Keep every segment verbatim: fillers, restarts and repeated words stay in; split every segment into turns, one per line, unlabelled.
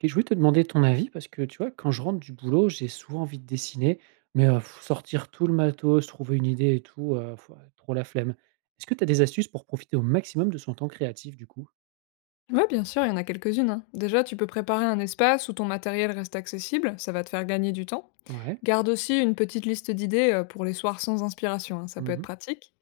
Et je voulais te demander ton avis parce que, tu vois, quand je rentre du boulot, j'ai souvent envie de dessiner, mais heu, sortir tout le matos, trouver une idée et tout, heu, trop la flemme. Est-ce que tu as des astuces pour profiter au maximum de son temps créatif, du coup?
Ouais, bien sûr, il y en a quelques-unes. Hein. Déjà, tu peux préparer un espace où ton matériel reste accessible, ça va te faire gagner du temps.
Ouais.
Garde aussi une petite liste d'idées euh, pour les soirs sans inspiration, hein, ça peut être
Mmh.
pratique.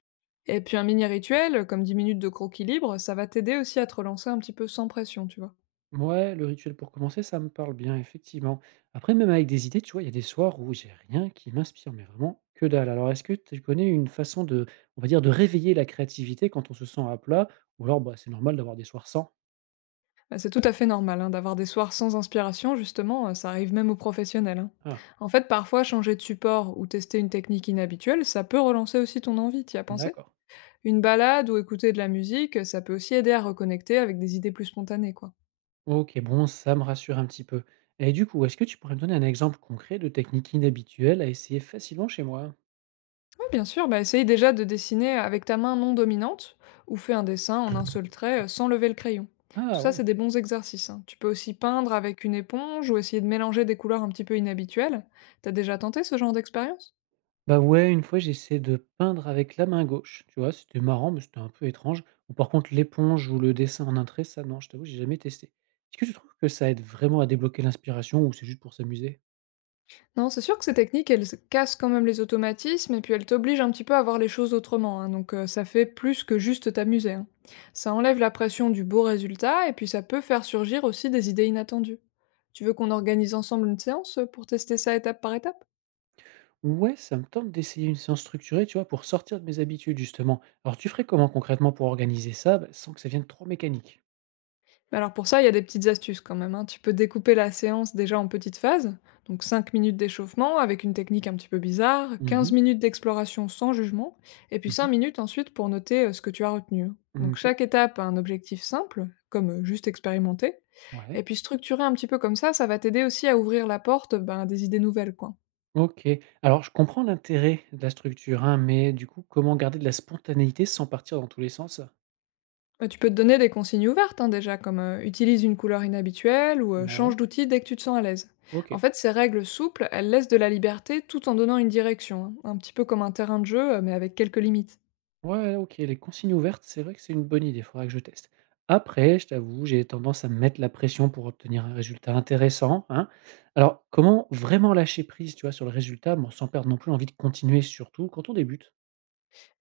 Et puis un mini rituel, comme dix minutes de croquis libre, ça va t'aider aussi à te relancer un petit peu sans pression, tu vois.
Ouais, le rituel pour commencer, ça me parle bien, effectivement. Après, même avec des idées, tu vois, il y a des soirs où j'ai rien qui m'inspire, mais vraiment que dalle. Alors, est-ce que tu connais une façon de, on va dire, de réveiller la créativité quand on se sent à plat? Ou alors, bah, c'est normal d'avoir des soirs sans?
Euh, C'est tout à fait normal hein, d'avoir des soirs sans inspiration, justement, euh, ça arrive même aux professionnels. Hein.
Ah,
En fait, parfois, changer de support ou tester une technique inhabituelle, ça peut relancer aussi ton envie, t'y as pensé?
d'accord.
Une balade ou écouter de la musique, ça peut aussi aider à reconnecter avec des idées plus spontanées, quoi.
OK, bon, ça me rassure un petit peu. Et du coup, est-ce que tu pourrais me donner un exemple concret de technique inhabituelle à essayer facilement chez moi?
Oui, bien sûr, bah essaye déjà de dessiner avec ta main non dominante ou fais un dessin en un seul trait euh, sans lever le crayon. Tout
Ah
ça,
ouais.
c'est des bons exercices. Hein. Tu peux aussi peindre avec une éponge ou essayer de mélanger des couleurs un petit peu inhabituelles. T'as déjà tenté ce genre d'expérience?
Bah ouais, une fois, j'ai essayé de peindre avec la main gauche. Tu vois, c'était marrant, mais c'était un peu étrange. Ou par contre, l'éponge ou le dessin en un trait, ça, non, je t'avoue, j'ai jamais testé. Est-ce que tu trouves que ça aide vraiment à débloquer l'inspiration ou c'est juste pour s'amuser?
Non, c'est sûr que ces techniques, elles cassent quand même les automatismes et puis elles t'obligent un petit peu à voir les choses autrement. Hein. Donc euh, ça fait plus que juste t'amuser. Hein. Ça enlève la pression du beau résultat et puis ça peut faire surgir aussi des idées inattendues. Tu veux qu'on organise ensemble une séance pour tester ça étape par étape?
Ouais, ça me tente d'essayer une séance structurée, tu vois, pour sortir de mes habitudes, justement. Alors, tu ferais comment concrètement pour organiser ça, bah, sans que ça vienne trop mécanique?
Bah alors pour ça, il y a des petites astuces quand même, hein. Tu peux découper la séance déjà en petites phases, donc cinq minutes d'échauffement avec une technique un petit peu bizarre, quinze
Mhm,
minutes d'exploration sans jugement, et puis cinq minutes ensuite pour noter euh, ce que tu as retenu. Hein.
mhm,
Donc
ok,
chaque étape a un objectif simple, comme euh, juste expérimenter,
ouais.
et puis structurer un petit peu comme ça, ça va t'aider aussi à ouvrir la porte ben, à des idées nouvelles, quoi.
OK. Alors je comprends l'intérêt de la structure, hein, mais du coup, comment garder de la spontanéité sans partir dans tous les sens?
Bah, tu peux te donner des consignes ouvertes hein, déjà, comme euh, utilise une couleur inhabituelle ou euh,
Ouais.
change d'outil dès que tu te sens à l'aise. En
OK.
fait, ces règles souples, elles laissent de la liberté tout en donnant une direction, hein, un petit peu comme un terrain de jeu, euh, mais avec quelques limites.
Ouais, OK, les consignes ouvertes, c'est vrai que c'est une bonne idée, il faudra que je teste. Après, je t'avoue, j'ai tendance à me mettre la pression pour obtenir un résultat intéressant, hein. Alors, comment vraiment lâcher prise, tu vois, sur le résultat, bon, sans perdre non plus envie de continuer, surtout quand on débute?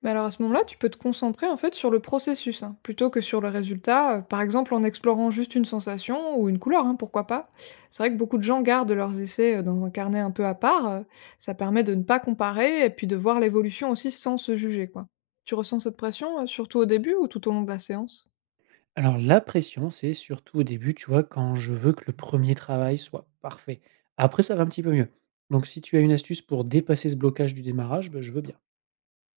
Mais alors à ce moment-là, tu peux te concentrer en fait sur le processus, hein, plutôt que sur le résultat, euh, par exemple en explorant juste une sensation ou une couleur, hein, pourquoi pas. C'est vrai que beaucoup de gens gardent leurs essais euh, dans un carnet un peu à part, euh, ça permet de ne pas comparer et puis de voir l'évolution aussi sans se juger, quoi. Tu ressens cette pression, euh, surtout au début ou tout au long de la séance?
Alors la pression, c'est surtout au début, tu vois, quand je veux que le premier travail soit parfait. Après, ça va un petit peu mieux. Donc si tu as une astuce pour dépasser ce blocage du démarrage, bah, je veux bien.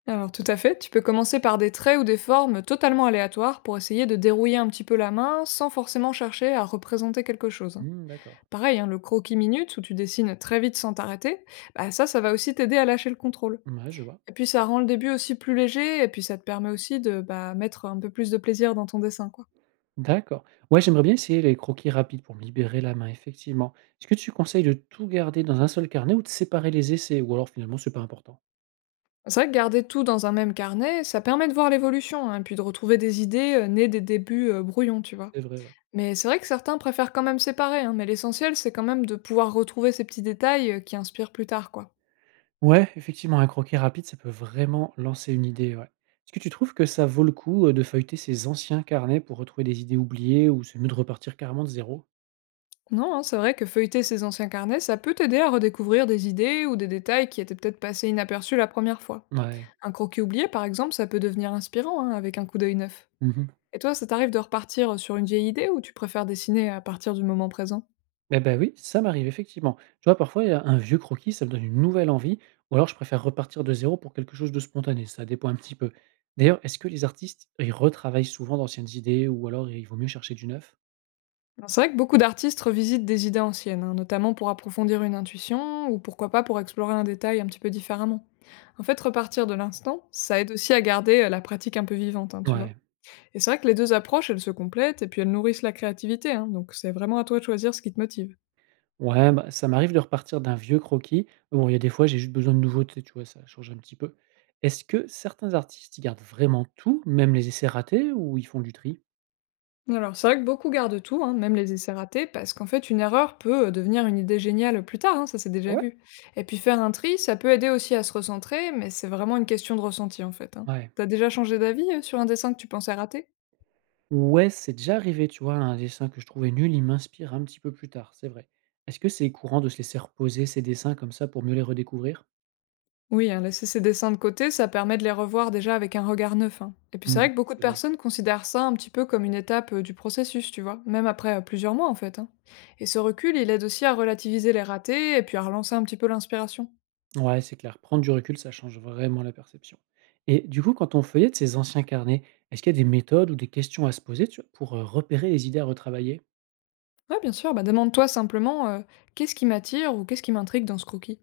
Alors tout à fait, tu peux commencer par des traits ou des formes totalement aléatoires pour essayer de dérouiller un petit peu la main sans forcément chercher à représenter quelque chose. Hein.
Mmh, d'accord.
Pareil, hein, le croquis minute où tu dessines très vite sans t'arrêter, bah ça, ça va aussi t'aider à lâcher le contrôle.
Ouais, je vois.
Et puis ça rend le début aussi plus léger, et puis ça te permet aussi de bah, mettre un peu plus de plaisir dans ton dessin, quoi.
D'accord. Ouais, j'aimerais bien essayer les croquis rapides pour me libérer la main, effectivement. Est-ce que tu conseilles de tout garder dans un seul carnet ou de séparer les essais? Ou alors finalement, c'est pas important.
C'est vrai que garder tout dans un même carnet, ça permet de voir l'évolution, hein, et puis de retrouver des idées euh, nées des débuts euh, brouillons, tu vois.
C'est vrai, ouais.
Mais c'est vrai que certains préfèrent quand même séparer, hein, mais l'essentiel, c'est quand même de pouvoir retrouver ces petits détails euh, qui inspirent plus tard, quoi.
Ouais, effectivement, un croquis rapide, ça peut vraiment lancer une idée, ouais. Est-ce que tu trouves que ça vaut le coup, heu, de feuilleter ses anciens carnets pour retrouver des idées oubliées ou c'est mieux de repartir carrément de zéro?
Non, hein, c'est vrai que feuilleter ces anciens carnets, ça peut t'aider à redécouvrir des idées ou des détails qui étaient peut-être passés inaperçus la première fois.
Ouais.
Un croquis oublié, par exemple, ça peut devenir inspirant hein, avec un coup d'œil neuf.
Mmh mh.
Et toi, ça t'arrive de repartir euh, sur une vieille idée ou tu préfères dessiner à partir du moment présent?
Eh bah, oui, ça m'arrive effectivement. Tu vois, parfois, heu, un vieux croquis, ça me donne une nouvelle envie ou alors je préfère repartir de zéro pour quelque chose de spontané, ça dépend un petit peu. D'ailleurs, est-ce que les artistes, ils retravaillent souvent d'anciennes idées ou alors il vaut mieux chercher du neuf?
Alors, c'est vrai que beaucoup d'artistes revisitent des idées anciennes, hein, notamment pour approfondir une intuition ou pourquoi pas pour explorer un détail un petit peu différemment. En fait, repartir de l'instant, ça aide aussi à garder euh, la pratique un peu vivante, hein, tu vois.
Ouais.
Et c'est vrai que les deux approches, elles se complètent et puis elles nourrissent la créativité, hein, donc c'est vraiment à toi de choisir ce qui te motive.
Ouais, bah, ça m'arrive de repartir d'un vieux croquis. Mais bon, il y a des fois, j'ai juste besoin de nouveautés, tu vois, ça change un petit peu. Est-ce que certains artistes, ils gardent vraiment tout, même les essais ratés, ou ils font du tri?
Alors, c'est vrai que beaucoup gardent tout, hein, même les essais ratés, parce qu'en fait, une erreur peut euh, devenir une idée géniale plus tard, hein, ça c'est
Ah
déjà
ouais?
vu. Et puis faire un tri, ça peut aider aussi à se recentrer, mais c'est vraiment une question de ressenti en fait. Hein.
Ouais.
T'as déjà changé d'avis euh, sur un dessin que tu pensais rater?
Ouais, c'est déjà arrivé, tu vois, un dessin que je trouvais nul, il m'inspire un petit peu plus tard, c'est vrai. Est-ce que c'est courant de se laisser reposer ces dessins comme ça pour mieux les redécouvrir?
Oui, hein, laisser ces dessins de côté, ça permet de les revoir déjà avec un regard neuf. Hein. Et puis c'est
Mhm,
vrai que beaucoup de
c'est vrai.
personnes considèrent ça un petit peu comme une étape euh, du processus, tu vois, même après euh, plusieurs mois en fait. Hein. Et ce recul, il aide aussi à relativiser les ratés et puis à relancer un petit peu l'inspiration.
Ouais, c'est clair. Prendre du recul, ça change vraiment la perception. Et du coup, quand on feuillette ces anciens carnets, est-ce qu'il y a des méthodes ou des questions à se poser, tu vois, pour euh, repérer les idées à retravailler?
Ouais, bien sûr, bah, demande-toi simplement euh, qu'est-ce qui m'attire ou qu'est-ce qui m'intrigue dans ce croquis.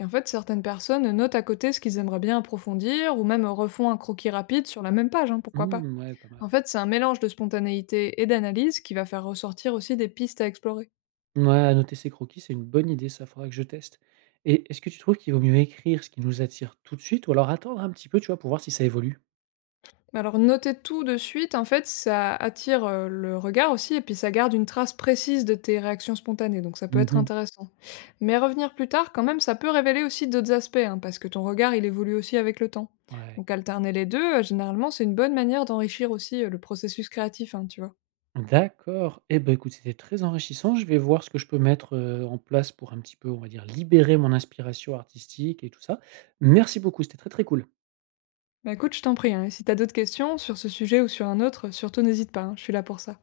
Et en fait, certaines personnes notent à côté ce qu'ils aimeraient bien approfondir ou même refont un croquis rapide sur la même page, hein, pourquoi pas.
Mmh, ouais, pas mal.
En fait, c'est un mélange de spontanéité et d'analyse qui va faire ressortir aussi des pistes à explorer.
Ouais, annoter ses croquis, c'est une bonne idée, ça, faudra que je teste. Et est-ce que tu trouves qu'il vaut mieux écrire ce qui nous attire tout de suite ou alors attendre un petit peu, tu vois, pour voir si ça évolue?
Mais alors noter tout de suite, en fait, ça attire, heu, le regard aussi et puis ça garde une trace précise de tes réactions spontanées, donc ça peut être
Mmh.
intéressant. Mais revenir plus tard quand même, ça peut révéler aussi d'autres aspects, hein, parce que ton regard, il évolue aussi avec le temps.
Ouais.
Donc alterner les deux, heu, généralement, c'est une bonne manière d'enrichir aussi, heu, le processus créatif, hein, tu vois?
D'accord. Eh ben, écoute, c'était très enrichissant. Je vais voir ce que je peux mettre, heu, en place pour un petit peu, on va dire, libérer mon inspiration artistique et tout ça. Merci beaucoup, c'était très, très cool.
Bah, écoute, je t'en prie, hein, et si t'as d'autres questions sur ce sujet ou sur un autre, surtout n'hésite pas, hein, je suis là pour ça.